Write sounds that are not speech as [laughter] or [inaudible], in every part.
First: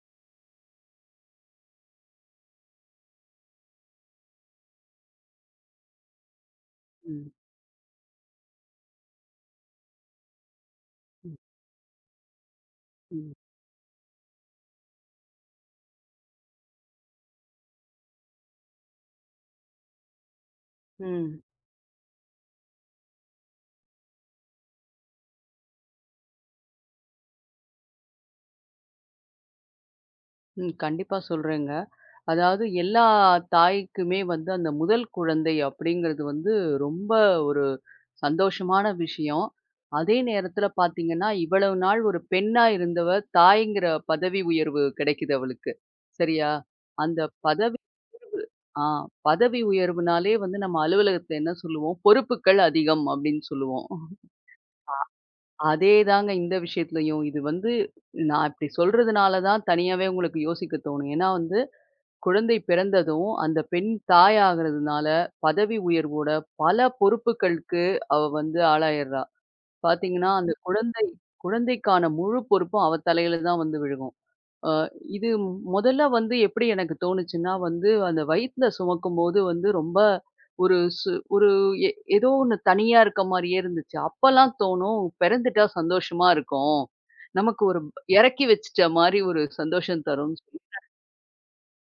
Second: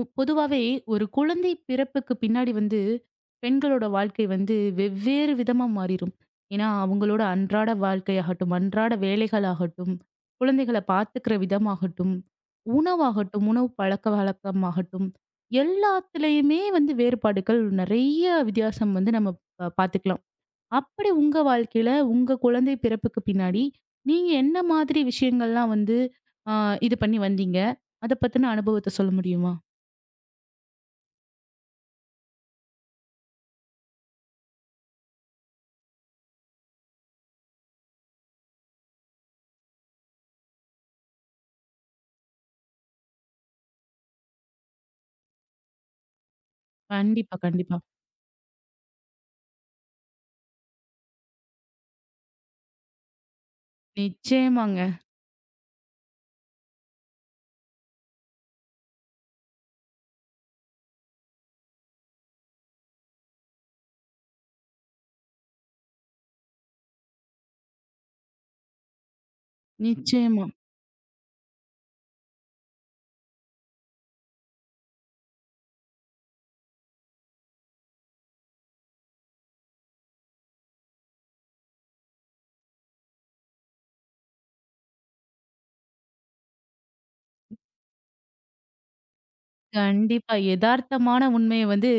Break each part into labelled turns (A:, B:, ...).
A: பொதுவாவே ஒரு குழந்தை பிறப்புக்கு பின்னாடி வந்து பெண்களோட வாழ்க்கை வந்து வெவ்வேறு விதமா மாறிடும். ஏன்னா அவங்களோட
B: ம்.
A: அன்றாட வாழ்க்கையாகட்டும், அன்றாட வேலைகளாகட்டும், குழந்தைகளை
B: ம்.
A: பார்த்துக்கிற விதமாகட்டும்,
B: ம்.
A: உணவாகட்டும், உணவு பழக்க வழக்கமாகட்டும், எல்லாத்துலேயுமே வந்து வேறுபாடுகள் நிறைய வித்தியாசம் வந்து நம்ம பார்த்துக்கலாம். அப்படி உங்க
B: ம்.
A: வாழ்க்கையில உங்க குழந்தை பிறப்புக்கு பின்னாடி நீங்க என்ன மாதிரி விஷயங்கள்லாம் வந்து இது பண்ணி வந்தீங்க, அதை பத்தின அனுபவத்தை சொல்ல முடியுமா?
B: ம். கண்டிப்பா சொல்றேங்க. அதாவது எல்லா தாய்க்குமே வந்து அந்த முதல் குழந்தை அப்படிங்கிறது வந்து ரொம்ப ஒரு சந்தோஷமான விஷயம். அதே நேரத்தில பார்த்தீங்கன்னா, இவ்வளவு நாள் ஒரு பெண்ணா இருந்தவ தாய்ங்கிற பதவி உயர்வு கிடைக்குது அவளுக்கு. சரியா? அந்த
A: கண்டிப்பா, கண்டிப்பா.
B: பதவி ஆ பதவி உயர்வுனாலே வந்து நம்ம அலுவலகத்தில என்ன சொல்லுவோம்? பொறுப்புக்கள் அதிகம் அப்படின்னு சொல்லுவோம்.
A: நிச்சயமாங்க.
B: அதேதாங்க இந்த விஷயத்துலயும். இது வந்து நான் இப்படி சொல்றதுனால தான் தனியாவே உங்களுக்கு யோசிக்க தோணும். ஏன்னா வந்து குழந்தை பிறந்ததும், அந்த பெண் தாயாகிறதுனால பதவி உயர்வோட பல பொறுப்புகளுக்கு அவ வந்து ஆளாயிர்றா. பார்த்தீங்கன்னா,
A: நிச்சயமா.
B: அந்த குழந்தைக்கான முழு பொறுப்பும் அவ தலையில தான் வந்து விழுகும். அ இது மொதல்ல வந்து எப்படி எனக்கு தோணுச்சுன்னா வந்து, அந்த வயித்துல சுமக்கும்போது வந்து ரொம்ப ஒரு சு ஒரு எ ஏதோ ஒண்ணு தனியா இருக்க மாரியே இருந்துச்சு. அப்பலாம் தோணும், பிறந்துட்டா சந்தோஷமா இருக்கும். நமக்கு ஒரு இறக்கி வச்சுட்ட மாரி ஒரு சந்தோஷம்
A: கண்டிப்பா.
B: தரும்னு சொல்லி
A: எதார்த்தமான உண்மைய வந்து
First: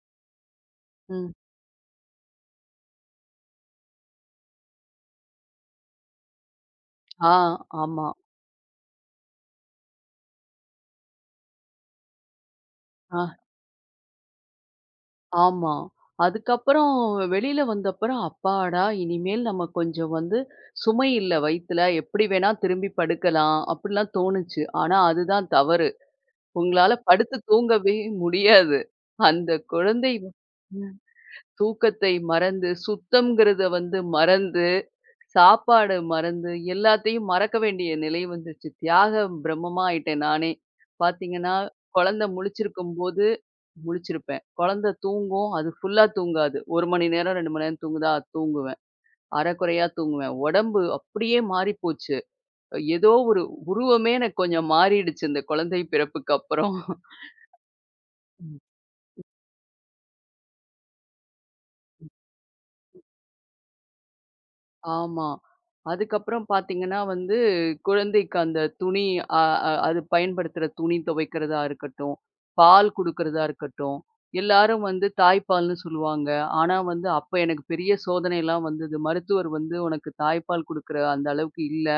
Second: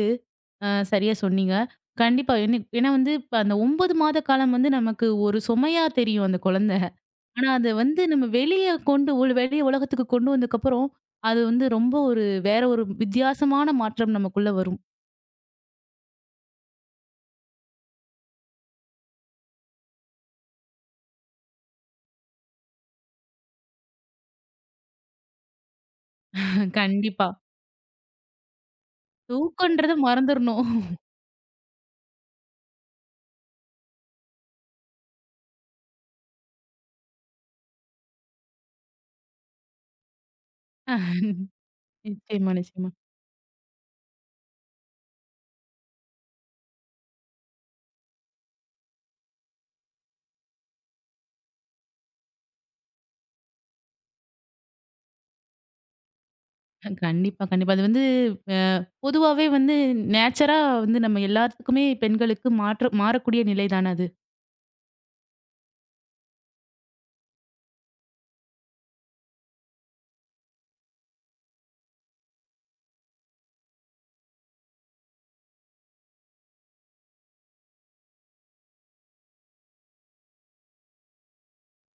A: அ சரியா
B: ம்.
A: சொன்னீங்க. கண்டிப்பா. ஏன்னா வந்து இப்ப அந்த 9 மாத காலம் வந்து நமக்கு ஒரு சுமையா தெரியும் அந்த குழந்தை.
B: ஆ,
A: ஆனா அத வந்து
B: ஆமா.
A: நம்ம வெளிய கொண்டு ஒரு வெளிய உலகத்துக்கு கொண்டு வந்ததுக்கப்புறம், அது வந்து ரொம்ப ஒரு வேற ஒரு
B: ஆ,
A: வித்தியாசமான மாற்றம் நமக்குள்ள வரும்.
B: ஆமா. அதுக்கப்புறம் வெளியில வந்தப்புறம், அப்பாடா! இனிமேல் நம்ம கொஞ்சம் வந்து சுமை இல்ல வயித்துல. எப்படி வேணா திரும்பி படுக்கலாம், அப்படிலாம் தோணுச்சு. ஆனா அதுதான் தவறு. உங்களால
A: கண்டிப்பா.
B: படுத்து தூங்கவே முடியாது. அந்த
A: தூக்கன்றத
B: குழந்தை வ
A: மறந்துரணும்.
B: ம். தூக்கத்தை மறந்து, சுத்தம்ங்கிறத வந்து மறந்து, சாப்பாடு மறந்து, எல்லாத்தையும் மறக்க வேண்டிய நிலை வந்துருச்சு. தியாக பிரம்மமா ஆயிட்டேன் நானே. பார்த்தீங்கன்னா,
A: [laughs]
B: குழந்த
A: நிச்சயமா, நிச்சயமா.
B: முழிச்சிருக்கும்போது முழிச்சிருப்பேன். குழந்த தூங்கும். அது ஃபுல்லா தூங்காது. 1 மணி நேரம், 2 மணி நேரம் தூங்குதா? தூங்குவேன். அரைகுறையா தூங்குவேன். உடம்பு அப்படியே மாறிப்போச்சு. ஏதோ ஒரு உருவமே எனக்கு கொஞ்சம் மாறிடுச்சு இந்த குழந்தை பிறப்புக்கு அப்புறம்.
A: அ கண்டிப்பா, கண்டிப்பா. அது வந்து அ பொதுவாவே வந்து நேச்சரா வந்து நம்ம எல்லாத்துக்குமே பெண்களுக்கு மாற்ற மாறக்கூடிய நிலை தானே அது.
B: ஆமா. அதுக்கப்புறம் பார்த்தீங்கன்னா வந்து, குழந்தைக்கு அந்த துணி அ அ அது பயன்படுத்துற துணி துவைக்கிறதா இருக்கட்டும், பால் குடுக்கிறதா இருக்கட்டும், எல்லாரும் வந்து தாய்ப்பால்ன்னு சொல்லுவாங்க. ஆனா வந்து அப்ப எனக்கு பெரிய சோதனைலாம் வந்தது. மருத்துவர் வந்து, "உனக்கு தாய்ப்பால் குடுக்குற அந்த அளவுக்கு இல்ல.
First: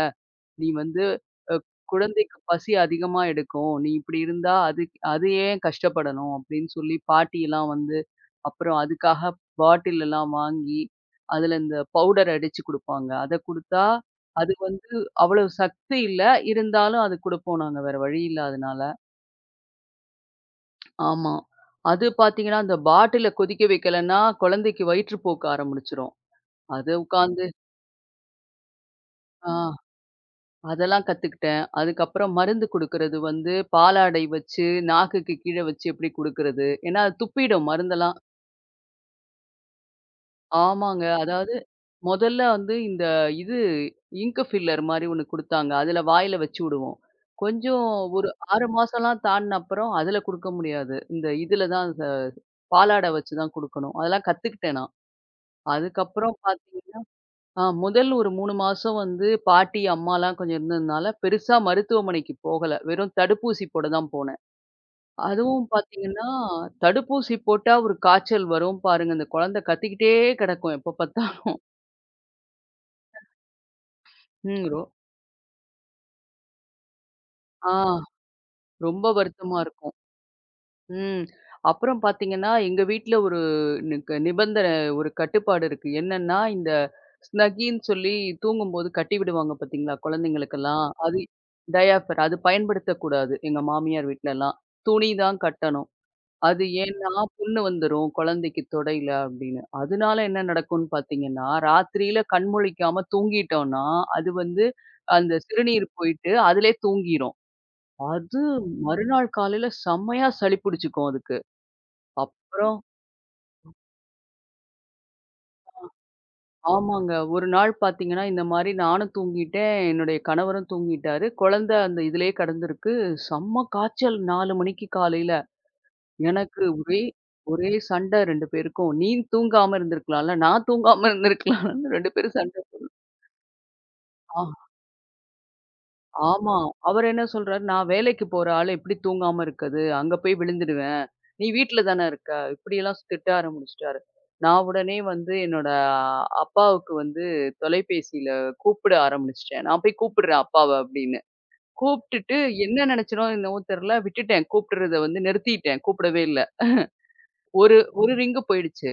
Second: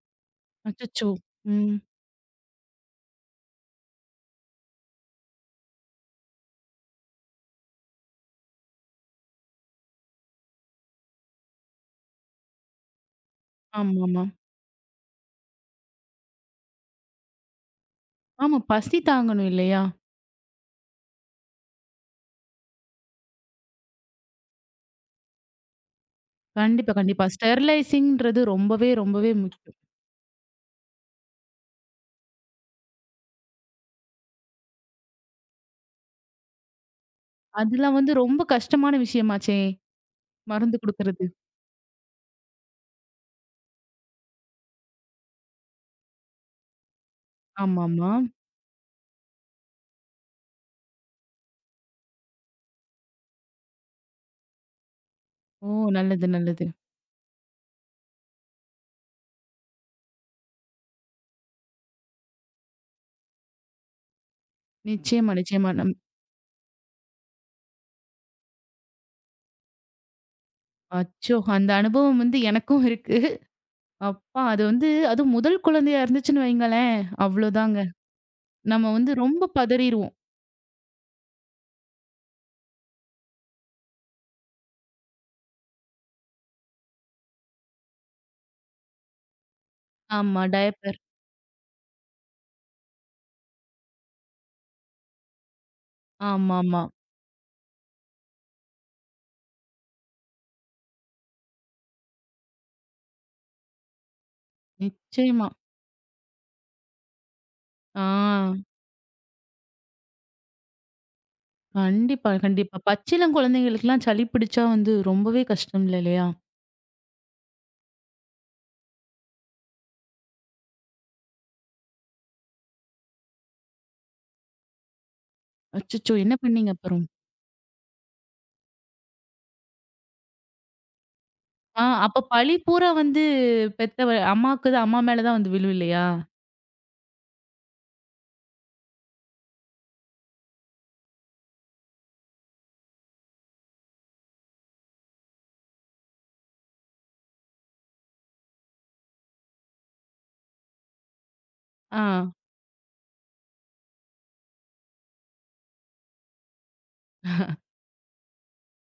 B: நீ வந்து
A: அச்சச்சோ! ம்.
B: குழந்தைக்கு பசி அதிகமா எடுக்கும். நீ இப்படி இருந்தா அது அது ஏன் கஷ்டப்படணும் அப்படின்னு சொல்லி பாட்டிலாம் வந்து, அப்புறம் அதுக்காக பாட்டில் எல்லாம் வாங்கி, அதுல இந்த பவுடர் அடிச்சு குடுப்பாங்க. அத குடுத்தா,
A: ஆமாமா.
B: அது வந்து அவ்வளவு சக்தி இல்ல. இருந்தாலும் அது குடுப்போம் நாங்க. வேற வழி
A: ஆமா, ஆமா,
B: இல்லாதனால.
A: பசி தாங்கணும் இல்லையா?
B: ஆமா. அது பார்த்தீங்கன்னா, அந்த பாட்டில கொதிக்க வைக்கலன்னா, குழந்தைக்கு வயிற்றுப்போக்கு ஆரம்பிச்சுரும். அது
A: கண்டிப்பா, கண்டிப்பா.
B: உட்காந்து
A: ஸ்டெர்லைசிங்ன்றது ரொம்பவே, ரொம்பவே
B: ஆ.
A: முக்கியம்.
B: அதெல்லாம் கத்துக்கிட்டேன். அதுக்கப்புறம் மருந்து குடுக்குறது வந்து பாலாடை வச்சு, நாக்குக்கு கீழ வச்சு எப்படி குடுக்குறது? ஏன்னா, அது துப்பிடும்
A: அதெல்லாம் வந்து
B: மருந்தெல்லாம்.
A: ரொம்ப கஷ்டமான விஷயமாச்சே! மருந்து
B: ஆமாங்க.
A: குடுக்குறது.
B: அதாவது மொதல்ல வந்து இந்த இது இங்க் ஃபில்லர் மாரி ஒண்ணு குடுத்தாங்க. அதுல வாயில வச்சு விடுவோம். கொஞ்சம்
A: ஆமாமா.
B: ஒரு 6 மாசம்லாம் தாண்டுன அப்புறம் அதுல குடுக்க முடியாது. இதுல தான் பாலாடை வச்சு தான் குடுக்கணும். அதெல்லாம் கத்துக்கிட்டேன் நான்.
A: ஓ! நல்லது,
B: அதுக்கப்புறம்
A: நல்லது.
B: பாத்தீங்கன்னா முதல் ஒரு 3 மாசம் வந்து பாட்டி, அம்மாலாம் கொஞ்சம் இருந்ததுனால, பெருசா மருத்துவமனைக்கு போகல. வெறும் தடுப்பூசி போட தான் போனேன்.
A: நிச்சயமா,
B: அதுவும்
A: நிச்சயமா.
B: பார்த்தீங்கன்னா, தடுப்பூசி போட்டா ஒரு காய்ச்சல் வரும் பாருங்க. அந்த குழந்தை கத்திக்கிட்டே கிடக்கும் எப்ப பார்த்தா.
A: அச்சோ! அந்த அனுபவம் வந்து எனக்கும் இருக்கு. அப்பா! அது
B: ம். ரொ
A: வந்து அதுவும் முதல் குழந்தையா இருந்துச்சுன்னு வைங்களேன்,
B: ஆ
A: அவ்ளோதாங்க. நம்ம
B: ரொம்ப
A: வந்து ரொம்ப
B: வருத்தமா இருக்கும்.
A: பதறிருவோம்.
B: ம். அப்புறம் பார்த்தீங்கன்னா, எங்க வீட்ல ஒரு நிபந்தனை ஒரு கட்டுப்பாடு இருக்கு. என்னன்னா, இந்த ஸ்னக்கின்னு சொல்லி தூங்கும்போது கட்டி விடுவாங்க பார்த்தீங்களா,
A: ஆமா.
B: குழந்தைங்களுக்கெல்லாம்.
A: டயப்பர்.
B: அது டயாபர் அது பயன்படுத்தக்கூடாது எங்க மாமியார் வீட்லலாம். துணி தான் கட்டணும். அது
A: ஆமாமா.
B: ஏன்னா, புண்ணு வந்துரும் குழந்தைக்கு தொடையில அப்படின்னு. அதனால என்ன நடக்கும்னு பார்த்தீங்கன்னா, ராத்திரியில கண் முழிக்காம தூங்கிட்டோம்னா, அது வந்து அந்த
A: நிச்சயமா.
B: சிறுநீர் போயிட்டு அதிலே தூங்கிரும். அது
A: ஆ.
B: மறுநாள் காலையில செம்மையா சளி பிடிச்சுக்கும் அதுக்கு.
A: கண்டிப்பா, கண்டிப்பா.
B: அப்புறம்
A: பச்சிளம் குழந்தைங்களுக்குலாம் சளி பிடிச்சா வந்து ரொம்பவே கஷ்டம் இல்ல இல்லையா?
B: ஆமாங்க. ஒரு நாள் பார்த்தீங்கன்னா, இந்த மாரி நானும் தூங்கிட்டேன். என்னுடைய கணவரும் தூங்கிட்டாரு. குழந்த அந்த இதிலேயே கிடந்திருக்கு. செம்ம காய்ச்சல் 4 மணிக்கு காலையில.
A: அச்சச்சோ! என்ன
B: எனக்கு
A: பண்ணீங்க
B: ஒரே
A: அப்புறம்?
B: ஒரே சண்டை 2 பேருக்கும். நீ தூங்காம இருந்திருக்கலாம்ல, நான் தூங்காம
A: ஆ
B: இருந்திருக்கலாம்ன்னு 2
A: அப்ப
B: பேரும்
A: பழி
B: சண்டை.
A: பூரா வந்து பெத்தவ
B: ஆ.
A: அம்மாக்கு தான் அம்மா மேல தான் வந்து விழும் இல்லையா?
B: ஆமா. அவரு என்ன சொல்றாரு, "நான் வேலைக்கு போற ஆளு எப்படி தூங்காம இருக்கது? அங்க போய் விழுந்துடுவேன். நீ வீட்ல தானே இருக்க." இப்படியெல்லாம் திட்ட ஆரம்பிச்சுட்டாரு. நான் உடனே வந்து என்னோட அப்பாவுக்கு வந்து தொலைபேசியில கூப்பிட ஆரம்பிச்சுட்டேன். "நான் போய் கூப்பிடுறேன் அப்பாவ" அப்படின்னு.
A: ஆ.
B: கூப்பிட்டுட்டு என்ன நெனச்சேனோ என்னவோ தெர்ல, விட்டுட்டேன். கூப்பிடுறத வந்து நிறுத்திட்டேன். கூப்பிடவே இல்ல. ஒரு ஒரு ரிங்கு போயிடுச்சு.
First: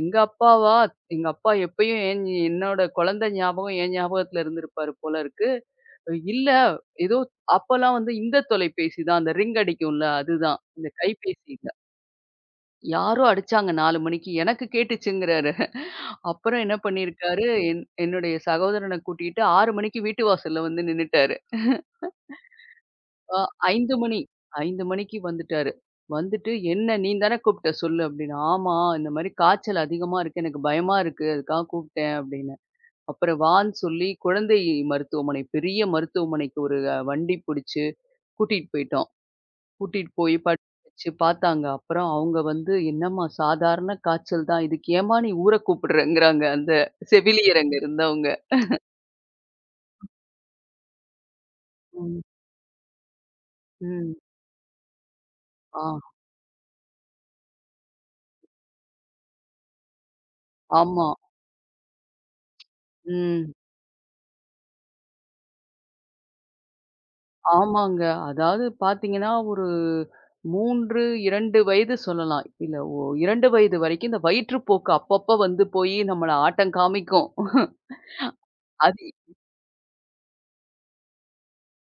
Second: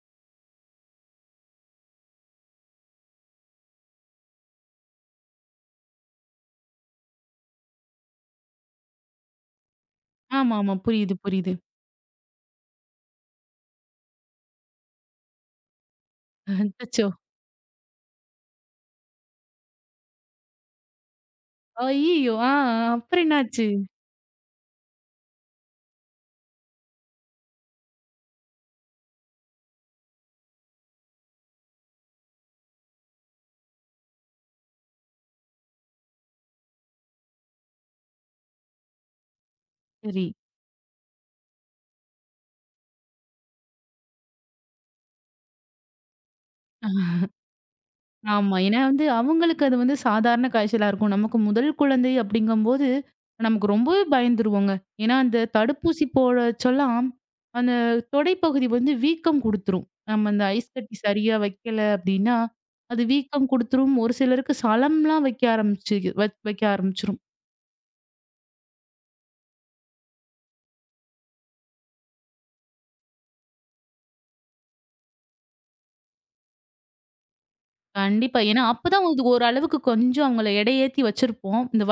B: எங்க அப்பாவா? எங்க அப்பா எப்பயும் என்னோட குழந்தை ஞாபகம் என் ஞாபகத்துல இருந்திருப்பாரு போல இருக்கு. இல்ல. ஏதோ அப்பலாம் வந்து இந்த தொலைபேசி தான். அந்த ரிங் அடிக்கும்ல அதுதான்.
A: ஆமாமா.
B: இந்த
A: புரியுது,
B: கைபேசி
A: புரியுது.
B: இல்ல. யாரோ அடிச்சாங்க 4 மணிக்கு. எனக்கு கேட்டுச்சுங்கிறாரு. அப்புறம் என்ன
A: அச்சச்சோ!
B: பண்ணியிருக்காரு, என்னுடைய சகோதரன கூட்டிட்டு 6 மணிக்கு வீட்டு வாசல்ல வந்து நின்னுட்டாரு.
A: அய்யய்யோ! ஆ அப்புறம்
B: அ
A: என்னாச்சு?
B: 5 மணி 5 மணிக்கு வந்துட்டாரு. வந்துட்டு "என்ன நீ தானே கூப்பிட்ட சொல்லு" அப்படின்னு. "ஆமா இந்த மாரி காய்ச்சல் அதிகமா இருக்கு. எனக்கு பயமா இருக்கு. அதுக்காக கூப்பிட்டேன்" அப்படின்னு. அப்புறம் வான்னு சொல்லி குழந்தை மருத்துவமனை, பெரிய மருத்துவமனைக்கு ஒரு வண்டி புடிச்சு கூட்டிட்டு போயிட்டோம். கூட்டிட்டு
A: சரி.
B: போய் படுக்க வச்சு பார்த்தாங்க. அப்புறம் அவங்க வந்து, "என்னம்மா சாதாரண காய்ச்சல் தான். இதுக்கு ஏம்மா நீ ஊர கூப்பிடுறங்கிறாங்க." அந்த செவிலியர் அங்க இருந்தவங்க.
A: ஆமா. ஏன்னா வந்து அவங்களுக்கு அது வந்து சாதாரண காய்ச்சலா இருக்கும். நமக்கு முதல் குழந்தை
B: ம்.
A: அப்படிங்கும்போது, நமக்கு ரொம்பவே
B: ம்.
A: பயந்துருவோங்க. ஏன்னா அந்த
B: ஆ.
A: தடுப்பூசி போட சொல்லாம், அந்த தொடைப்பகுதி வந்து வீக்கம் குடுத்துரும். நம்ம அந்த ஐஸ் கட்டி
B: ஆமா.
A: சரியா வைக்கல அப்படின்னா, அது வீக்கம்
B: ம்.
A: குடுத்துரும். ஒரு சிலருக்கு சளம்லாம் வைக்க ஆரம்பிச்சு வைக்க ஆரம்பிச்சுரும்.
B: ஆமாங்க. அதாவது பார்த்தீங்கன்னா, ஒரு 3, 2 வயது சொல்லலாம். இல்ல 2 வயது வரைக்கும் இந்த வயிற்றுப்போக்கு அப்பப்ப வந்து போயி நம்மள ஆட்டம் காமிக்கும்.
A: கண்டிப்பா. ஏன்னா
B: அது
A: அப்பதான் இது ஓரளவுக்கு கொஞ்சம் அவங்கள எடையேத்தி வச்சிருப்போம். இந்த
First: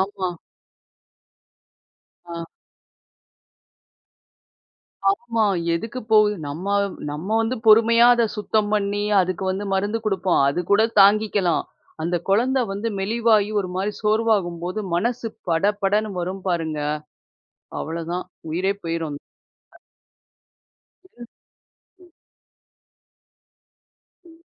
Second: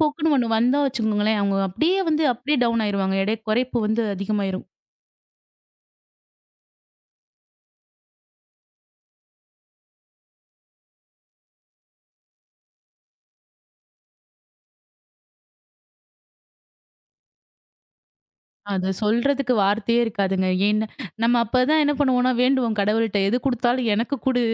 B: ஆமா.
A: ஒண்ணு வந்தா வச்சுக்கோங்களேன், அவங்க அப்படியே வந்து
B: ஆ.
A: அப்படியே டவுன் ஆயிருவாங்க. எடை குறைப்பு வந்து அதிகமாயிரும்.
B: ஆமா. எதுக்கு போகுது? நம்ம நம்ம வந்து பொறுமையா அத சுத்தம் பண்ணி, அதுக்கு வந்து மருந்து குடுப்போம். அது கூட தாங்கிக்கலாம். அந்த குழந்தை வந்து மெலிவாகி ஒரு மாரி சோர்வாகும்போது, மனசு படபடன்னு வரும் பாருங்க. அவ்வளோதான். உயிரே
A: அது
B: போயிரும்.
A: சொல்றதுக்கு வார்த்தையே இருக்காதுங்க. ஏன்னா, நம்ம அப்பதான் என்ன பண்ணுவோம்னா, வேண்டுவோம் கடவுள்ட்ட, "எது குடுத்தாலும் எனக்கு குடு.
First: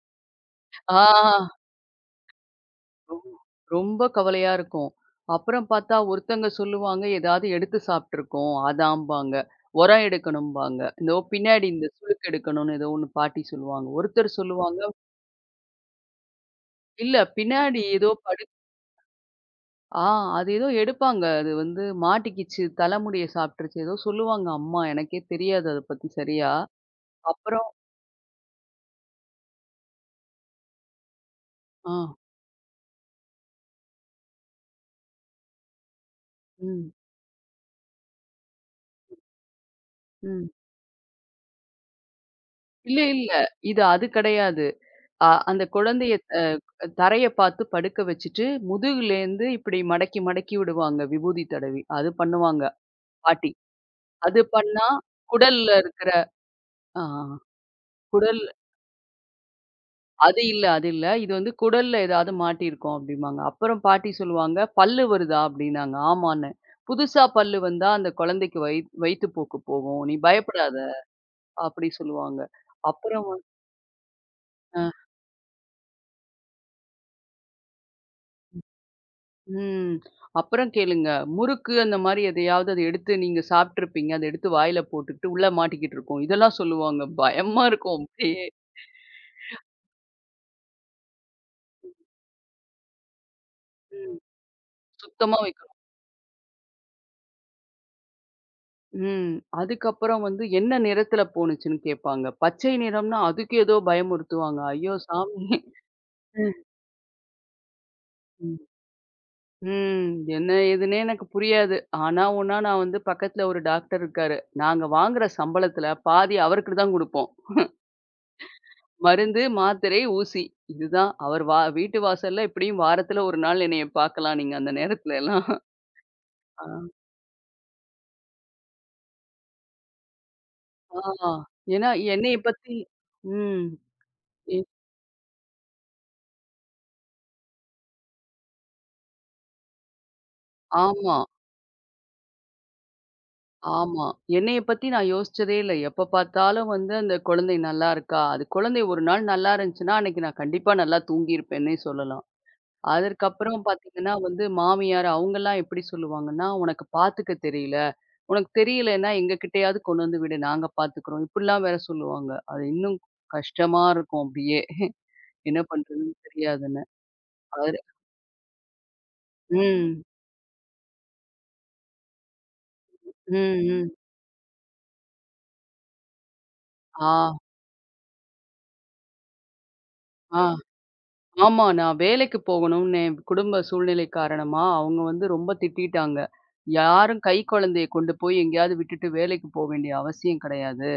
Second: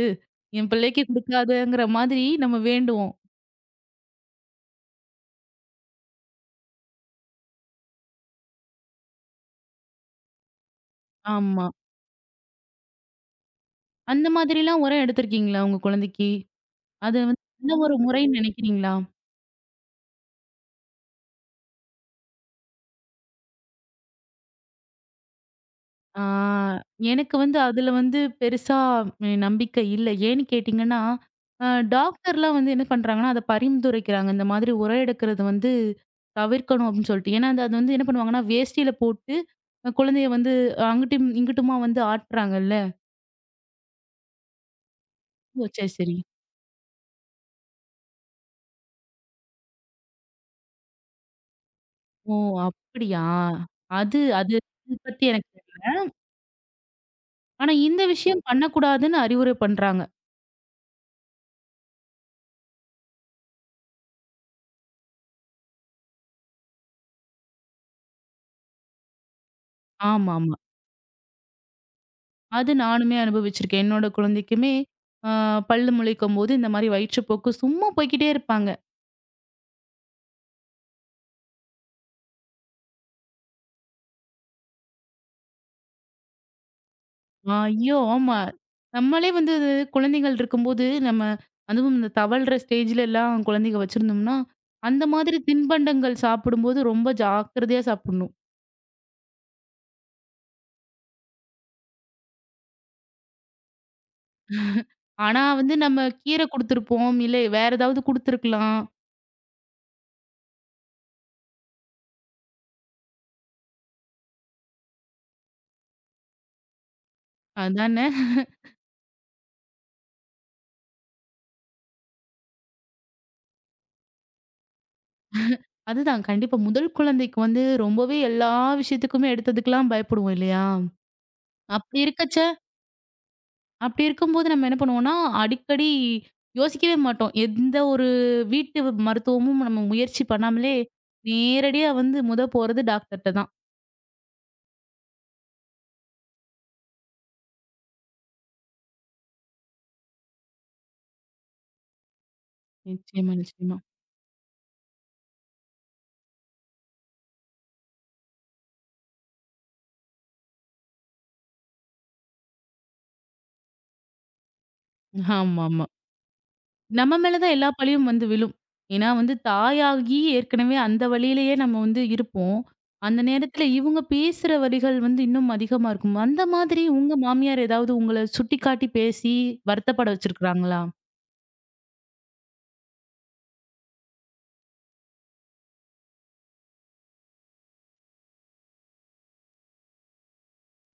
A: என்
B: ஆ
A: பிள்ளைக்கு குடுக்காதங்கிற" மாதிரி நம்ம வேண்டுவோம்.
B: ரொம் ரொம்ப கவலையா இருக்கும். அப்புறம் பார்த்தா ஒருத்தங்க சொல்லுவாங்க, "ஏதாவது எடுத்து சாப்ட்டுருக்கோம்." அதாம்பாங்க. "உரம் எடுக்கணும்பாங்க." இதோ
A: ஆமா.
B: பின்னாடி இந்த சுளுக்கு எடுக்கணும்னு ஏதோ ஒண்ணு பாட்டி சொல்லுவாங்க.
A: அந்த
B: ஒருத்தர் சொல்லுவாங்க,
A: மாதிரிலாம் உரம் எடுத்திருக்கீங்களா உங்க குழந்தைக்கு?
B: "இல்ல
A: அது வந்து நல்ல
B: பின்னாடி
A: ஒரு
B: ஏதோ
A: முறைன்னு
B: படு"
A: நினைக்கிறீங்களா?
B: ஆ அது ஏதோ எடுப்பாங்க. அது வந்து மாட்டிக்கிச்சு, தலைமுடிய சாப்பிட்டுருச்சு ஏதோ சொல்லுவாங்க அம்மா. எனக்கே தெரியாது அத பத்தி
A: ஆ
B: சரியா.
A: எனக்கு வந்து
B: அப்புறம்
A: அதுல வந்து பெருசா ம், நம்பிக்கை இல்ல. ஏன்னு கேட்டீங்கன்னா, அ
B: ஆ.
A: டாக்டர்லாம் வந்து என்ன பண்றாங்கன்னா, அத பரிந்துரைக்கிறாங்க. இந்த மாதிரி உரம் எடுக்கிறது வந்து தவிர்க்கணும்
B: ம்.
A: அப்படின்னு சொல்லிட்டு. ஏன்னா, அது அது வந்து என்ன பண்ணுவாங்கன்னா, வேஷ்டியில போட்டு குழந்தைய
B: ம்.
A: வந்து அங்கிட்டும், இங்கிட்டுமா வந்து ஆட்டுறாங்கல்ல.
B: இல்ல, இல்ல. இது அது கிடையாது. அந்த
A: ஓ! சரி,
B: குழந்தைய
A: சரி.
B: அ தரைய பார்த்து படுக்க வச்சுட்டு, முதுகுலேருந்து இப்டி மடக்கி, மடக்கி விடுவாங்க விபூதி தடவி. அது
A: ஓ!
B: பண்ணுவாங்க
A: அப்படியா?
B: பாட்டி.
A: அது
B: அது
A: அது
B: பண்ணா
A: இது பத்தி எனக்கு
B: குடல்ல இருக்கிற ஆ.
A: ஆனா இந்த
B: குடல்
A: விஷயம் பண்ணக்கூடாதுன்னு அறிவுரை பண்றாங்க.
B: அது இல்ல, அது இல்ல. இது வந்து குடல்ல ஏதாவது மாட்டியிருக்கும் அப்படிம்பாங்க. அப்புறம் பாட்டி சொல்லுவாங்க, "பல்லு வருதா?" அப்படின்னாங்க. ஆமான்னு. புதுசா பல்லு வந்தா அந்த குழந்தைக்கு வயித்துப்போக்கு போகும். நீ
A: ஆமாமா.
B: பயப்படாத அப்படி சொல்லுவாங்க.
A: அது நானுமே
B: அப்புறம் வ
A: அனுபவிச்சிருக்கேன். என்னோட குழந்தைக்குமே
B: அ,
A: அ பல்லு முளைக்கும்போது இந்த மாரி வயிற்றுப்போக்கு சும்மா போய்க்கிட்டே இருப்பாங்க.
B: ம். அப்புறம் கேளுங்க. முறுக்கு அந்த மாரி எதையாவது அத எடுத்து நீங்க சாப்ட்டுருப்பீங்க. அத எடுத்து வாயில போட்டுக்கிட்டு உள்ள மாட்டிக்கிட்டு இருக்கும். இதெல்லாம் சொல்லுவாங்க. பயமா இருக்கும்
A: ஐயோ! ஆமா.
B: அப்படியே.
A: நம்மளே வந்து இது குழந்தைகள் இருக்கும்போது நம்ம அதுவும் இந்த தவழ்ற ஸ்டேஜ்ல எல்லாம் குழந்தைங்க
B: ம்.
A: வச்சிருந்தோம்னா, அந்த மாதிரி
B: சுத்தமா வை
A: தின்பண்டங்கள் சாப்பிடும்போது ரொம்ப ஜாக்கிரதையா சாப்பிடணும்.
B: ம். அதுக்கப்புறம் வந்து என்ன நிறத்துல போணுச்சுன்னு கேட்பாங்க. பச்சை நிறம்னா அதுக்கு ஏதோ பயமுறுத்துவாங்க. ஐயோ
A: ஆனா
B: சாமி!
A: வந்து நம்ம கீரை
B: ம்.
A: குடுத்துருப்போம். இல்ல வேற ஏதாவது குடுத்துருக்கலாம்.
B: ம். என்ன ஏதுன்னே எனக்கு புரியாது. ஆனா ஒண்ணா நான் வந்து பக்கத்துல ஒரு டாக்டர் இருக்காரு. நாங்க வாங்குற சம்பளத்துல பாதி அவருக்கு தான் குடுப்போம்.
A: அதானே!
B: மருந்து, மாத்திரை, ஊசி. இதுதான். அவர் வா வீட்டு வாசல்ல எப்படியும் வாரத்துல ஒரு நாள் என்னைய பார்க்கலாம் நீங்க அந்த நேரத்துல எல்லாம்.
A: அதுதான் கண்டிப்பா
B: ஆ.
A: முதல் குழந்தைக்கு வந்து ரொம்பவே எல்லா விஷயத்துக்குமே எடுத்ததுக்கெல்லாம் பயப்படுவோம் இல்லயா!
B: ஆ. ஏன்னா
A: அப்படி
B: என்னைய
A: இருக்கச்ச
B: பத்தி ம்.
A: அப்படி இருக்கும்போது
B: எ
A: நம்ம என்ன பண்ணுவோம்னா, அடிக்கடி யோசிக்கவே மாட்டோம். எந்த ஒரு வீட்டு மருத்துவமும் நம்ம முயற்சி பண்ணாமலே,
B: ஆமா.
A: நேரடியா வந்து முத போறது டாக்டர்ட்ட தான்.
B: ஆமா. என்னைய பத்தி நான் யோசிச்சதே இல்ல. எப்ப பார்த்தாலும் வந்து அந்த குழந்தை நல்லா இருக்கா? அது குழந்தை ஒரு நாள் நல்லா இருந்துச்சுன்னா, அன்னைக்கு நான் கண்டிப்பா நல்லா தூங்கியிருப்பேன்னே சொல்லலாம்.
A: நிச்சயமா,
B: அதற்கப்புறம்
A: நிச்சயமா.
B: பார்த்தீங்கன்னா வந்து மாமியார் அவங்கலாம் எப்படி சொல்லுவாங்கன்னா, "உனக்கு பார்த்துக்க தெரியல. உனக்கு தெரியலன்னா எங்க கிட்டயாவது கொண்டு வந்து விடு. நாங்க பார்த்துக்கிறோம்." இப்படிலாம் வேற சொல்லுவாங்க. அது இன்னும் கஷ்டமா இருக்கும் அப்படியே. என்ன
A: ஆமாமா.
B: பண்றதுன்னு தெரியாதுன்னு.
A: நம்ம மேல தான் எல்லா
B: அது
A: பழியும் வந்து விழும். ஏன்னா வந்து
B: ம்.
A: தாயாகி ஏற்கனவே அந்த வழியிலேயே நம்ம வந்து இருப்போம். அந்த
B: ம்,
A: நேரத்துல
B: ம்.
A: இவங்க பேசுற வரிகள் வந்து இன்னும் அதிகமா இருக்கும். அந்த மாதிரி
B: ஆ,
A: உங்க மாமியார் ஏதாவது உங்கள சுட்டிக்காட்டி பேசி வருத்தப்பட
B: ஆ.
A: வச்சிருக்காங்களா?
B: ஆமா. நான் வேலைக்கு போகணும்னு என் குடும்ப சூழ்நிலை காரணமா, அவங்க வந்து ரொம்ப திட்டிட்டாங்க. யாரும் கை குழந்தைய கொண்டு போய் எங்கேயாவது விட்டுட்டு வேலைக்கு போ வேண்டிய அவசியம் கிடையாது.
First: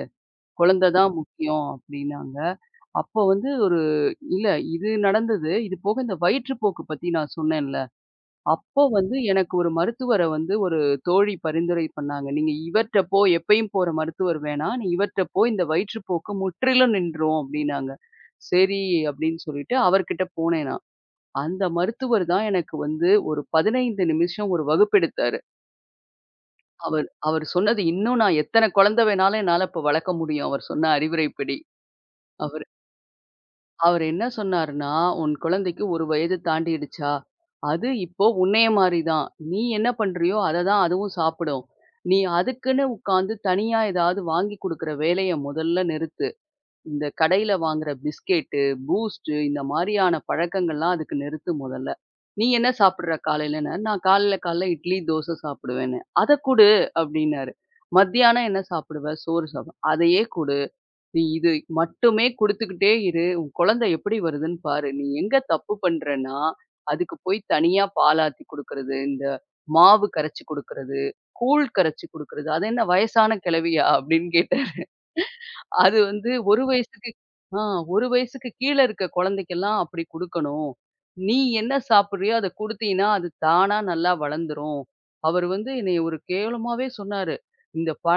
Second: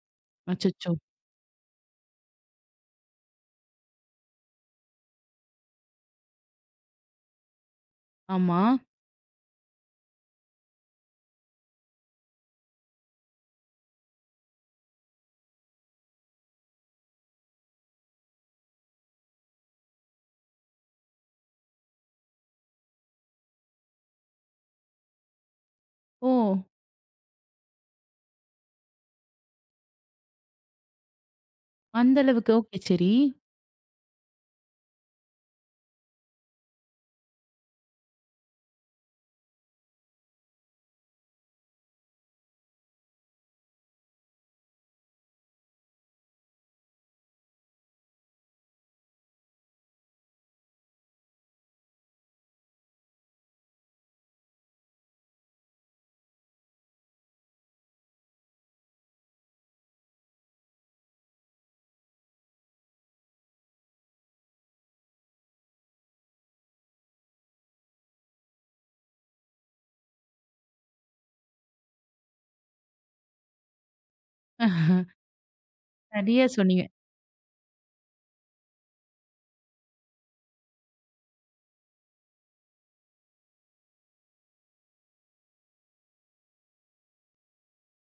B: குழந்தை
A: அச்சச்சோ!
B: தான் முக்கியம் அப்படின்னாங்க. அப்போ வந்து ஒரு இல்ல இது நடந்தது. இது போக இந்த வயிற்றுப்போக்கு பத்தி நான் சொன்னேன்ல.
A: ஆமா.
B: அப்போ வந்து எனக்கு ஒரு மருத்துவர வந்து ஒரு தோழி பரிந்துரை பண்ணாங்க. "நீங்க இவர்ட்ட போ எப்பயும் போற மருத்துவர் வேணாம். நீ இவர்ட்ட போ இந்த வயிற்றுப்போக்கு முற்றிலும் நின்றும்" அப்படின்னாங்க. சரி அப்படின்னு சொல்லிட்டு அவர்கிட்ட போனேன் நான். அந்த மருத்துவர் தான் எனக்கு வந்து ஒரு 15 நிமிஷம் ஒரு வகுப்பெடுத்தாரு.
A: ஓ!
B: அவர் அவர் சொன்னது இன்னும் நான் எத்தன குழந்தை வேணாலும் என்னால இப்ப வளர்க்க முடியும். அவர் சொன்ன அறிவுரைப்படி.
A: அந்த அளவுக்கு.
B: அவரு
A: ஓகே. சரி.
B: அவரு என்ன சொன்னாருன்னா, "உன் குழந்தைக்கு 1 வயது தாண்டிடுச்சா? அது இப்போ உன்னைய மாரி தான். நீ என்ன பண்றியோ அத தான் அதுவும் சாப்பிடும். நீ அதுக்குன்னு உட்காந்து தனியா ஏதாவது வாங்கி குடுக்குற வேலைய முதல்ல நிறுத்து. இந்த கடையில வாங்குற பிஸ்கெட்டு, பூஸ்ட்டு இந்த மாரியான பழக்கங்கள்லாம் அதுக்கு நிறுத்து முதல்ல. நீ என்ன சாப்பிடுற காலையிலன்னு? நான் காலையில இட்லி, தோசை சாப்பிடுவேன்னு. அத குடு அப்டின்னாரு. மத்தியானம் என்ன சாப்பிடுவ? சோறு சாப்பிடுவேன். அதையே குடு. நீ இது மட்டுமே குடுத்துக்கிட்டே இரு. உன் குழந்தை எப்படி வருதுன்னு பாரு. நீ எங்க தப்பு பண்றன்னா, அதுக்கு போய் தனியா பாலாத்தி குடுக்கறது, இந்த மாவு கரைச்சு குடுக்கறது, கூழ் கரைச்சு குடுக்கறது. அது என்ன வயசான கிழவியா? அப்டின்னு கேட்டாரு. அது வந்து
A: சரியா
B: 1
A: சொன்னீங்க.
B: வயசுக்கு ஆ 1 வயசுக்கு கீழ இருக்க குழந்தைக்கெல்லாம் அப்படி குடுக்கணும். நீ என்ன சாப்பிடுறியோ அத குடுத்தீன்னா, அது தானா நல்லா வளர்ந்துரும். அவர் வந்து என்னைய ஒரு கேவலமாவே சொன்னாரு. இந்த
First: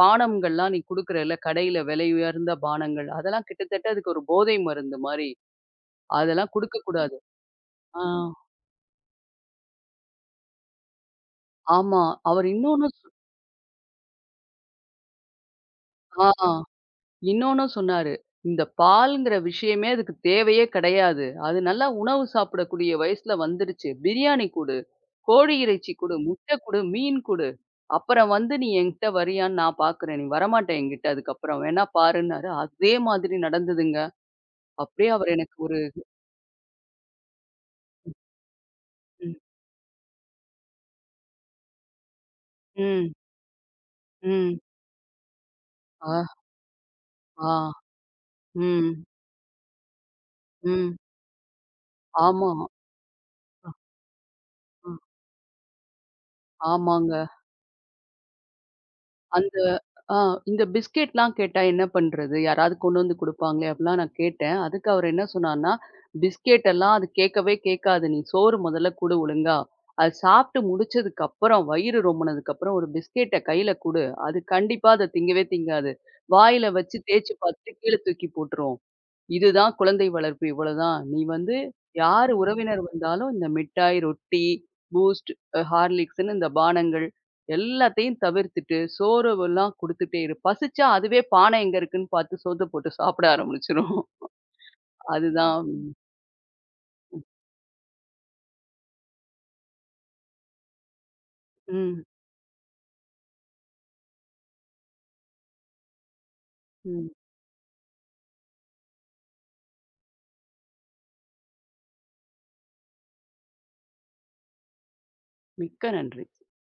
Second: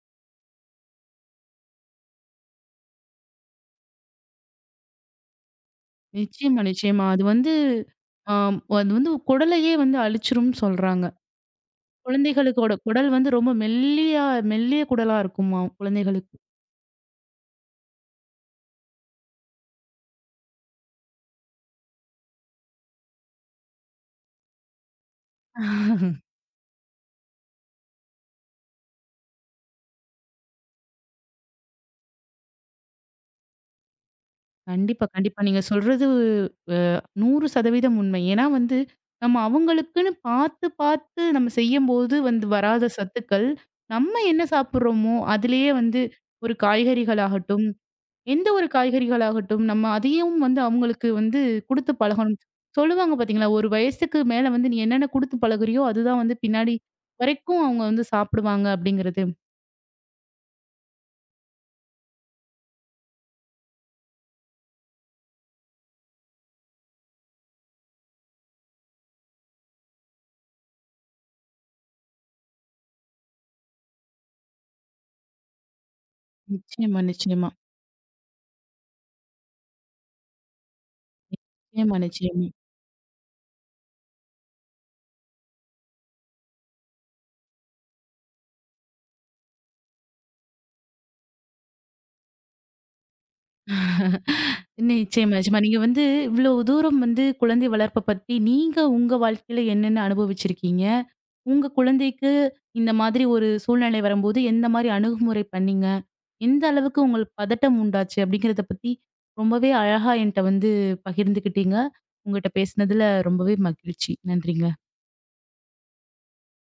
B: பானங்கள்லாம் நீ குடுக்குறல்ல, கடையில விலை உயர்ந்த பானங்கள், அதெல்லாம் கிட்டத்தட்ட அதுக்கு ஒரு போதை மருந்து மாரி. அதெல்லாம்
A: நிச்சயமா, நிச்சயமா.
B: குடுக்கக்கூடாது.
A: அது வந்து
B: ஆ
A: ஆம் அது வந்து குடலையே வந்து அழிச்சிரும்னு சொல்றாங்க.
B: ஆமா. அவர்
A: குழந்தைகளுக்கோட
B: இன்னொன்னு சொ
A: குடல் வந்து ரொம்ப மெல்லியா மெல்லிய குடலா இருக்குமாம்
B: ஆ.
A: குழந்தைகளுக்கு.
B: இன்னொன்னும் சொன்னாரு. இந்த பால்ங்கிற விஷயமே அதுக்கு தேவையே கிடையாது. அது நல்லா உணவு சாப்பிடக்கூடிய வயசுல வந்துருச்சு. பிரியாணி குடு, கோழி இறைச்சி குடு, முட்டை குடு, மீன் குடு. அப்புறம் வந்து நீ என்கிட்ட வரியான்னு நான் பார்க்குறேன். நீ வரமாட்ட என்கிட்ட அதுக்கப்புறம் வேணா பாருன்னாரு. அதே மாதிரி நடந்ததுங்க.
A: கண்டிப்பா,
B: அப்படியே அவர்
A: கண்டிப்பா.
B: எனக்கு
A: நீங்க
B: ஒரு
A: சொல்றது 100% உண்மை. ஏன்னா வந்து,
B: ம்.
A: நம்ம அவங்களுக்குன்னு பார்த்து, பார்த்து நம்ம செய்யும்போது வந்து வராத
B: ம்.
A: சத்துக்கள், நம்ம என்ன
B: ம்.
A: சாப்பிடுறோமோ, அதிலேயே வந்து
B: ஆ.
A: ஒரு காய்கறிகளாகட்டும்,
B: ஆ.
A: எந்த ஒரு
B: ம்.
A: காய்கறிகளாகட்டும், நம்ம அதையும் வந்து
B: ம்.
A: அவங்களுக்கு வந்து குடுத்து பழகணும்.
B: ஆமா.
A: சொல்லுவாங்க பார்த்தீங்களா, "ஒரு
B: அ.
A: வயசுக்கு மேல வந்து நீ
B: அ.
A: என்னென்ன குடுத்து பழகுறியோ, அதுதான் வந்து பின்னாடி
B: ஆமாங்க.
A: வரைக்கும் அவங்க வந்து சாப்பிடுவாங்க." அப்படிங்கிறது.
B: அந் ஆ இந்த பிஸ்கெட்லாம் கேட்டா என்ன பண்றது? யாராவது கொண்டு வந்து குடுப்பாங்களே! அப்பிடிலாம் நான் கேட்டேன். அதுக்கு அவரு என்ன சொன்னார்ன்னா, பிஸ்கெட் எல்லாம் அது கேட்கவே கேட்காது. நீ சோறு முதல்ல குடு ஒழுங்கா. அது சாப்பிட்டு முடிச்சதுக்கு அப்புறம், வயிறு ரொம்புனதுக்கப்புறம் ஒரு பிஸ்கெட்ட கையில குடு. அது கண்டிப்பா அத திங்கவே திங்காது. வாயில வச்சு
A: நிச்சயமா,
B: தேய்ச்சு
A: நிச்சயமா.
B: பார்த்துட்டு கீழ தூக்கி போட்டுரும். இதுதான் குழந்தை வளர்ப்பு இவ்வளவுதான். நீ வந்து
A: நிச்சயமா,
B: யார் ம்.
A: நிச்சயமா.
B: உறவினர் வந்தாலும் இந்த மிட்டாய், ரொட்டி, பூஸ்ட், ஹார்லிக்ஸ்ன்னு இந்த பானங்கள் எல்லாத்தையும் தவிர்த்துட்டு, சோறுவெல்லாம் குடுத்துட்டே இரு. பசிச்சா அதுவே பானை எங்க இருக்குன்னு பார்த்து சோத்த போட்டு சாப்பிட ஆரம்பிச்சுரும்.
A: நிச்சயமா, நிச்சயமா.
B: அதுதான்
A: நீங்க வந்து இவ்வளவு தூரம் வந்து குழந்தை வளர்ப்ப பத்தி நீங்க உங்க வாழ்க்கையில என்னென்ன அனுபவிச்சிருக்கீங்க? உங்க
B: ம்,
A: குழந்தைக்கு இந்த மாதிரி ஒரு சூழ்நிலை வரும்போது எந்த மாரி அணுகுமுறை பண்ணீங்க? எந்த அளவுக்கு
B: ம்.
A: உங்களுக்கு பதட்டம் உண்டாச்சு? அப்படிங்கிறத பத்தி ரொம்பவே அழகா என்ட்ட வந்து பகிர்ந்துக்கிட்டீங்க. உங்கட்ட பேசினதுல ரொம்பவே மகிழ்ச்சி. நன்றிங்க.
B: மிக்க நன்றி.